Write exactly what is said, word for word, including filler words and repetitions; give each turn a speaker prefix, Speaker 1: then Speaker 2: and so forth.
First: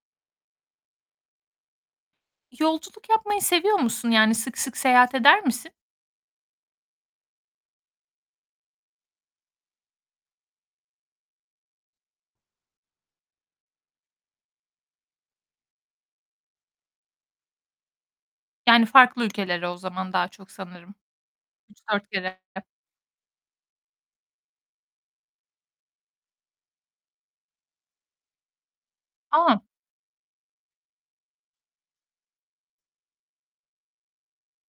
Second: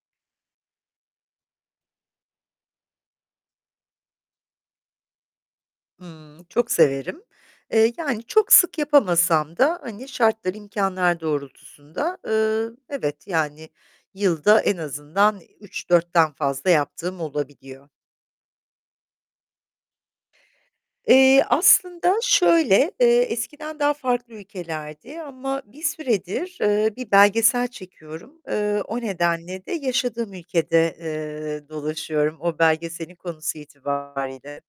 Speaker 1: Yolculuk yapmayı seviyor musun? Yani, sık sık seyahat eder misin?
Speaker 2: Imm, çok severim. Eee, yani, çok sık yapamasam da hani şartlar, imkânlar doğrultusunda, ııı, evet, yani yılda en azından üç dörtten fazla yaptığım olabiliyor.
Speaker 1: Yani, farklı ülkelere o zaman daha çok sanırım.
Speaker 2: Eee,
Speaker 1: üç dört
Speaker 2: aslında
Speaker 1: kere.
Speaker 2: şöyle: Eee, eskiden daha farklı ülkelerdi ama bir süredir, ııı, bir belgesel çekiyorum. Iıı, o
Speaker 1: A!
Speaker 2: nedenle de yaşadığım ülkede, eee, dolaşıyorum o belgeselin konusu itibariyle.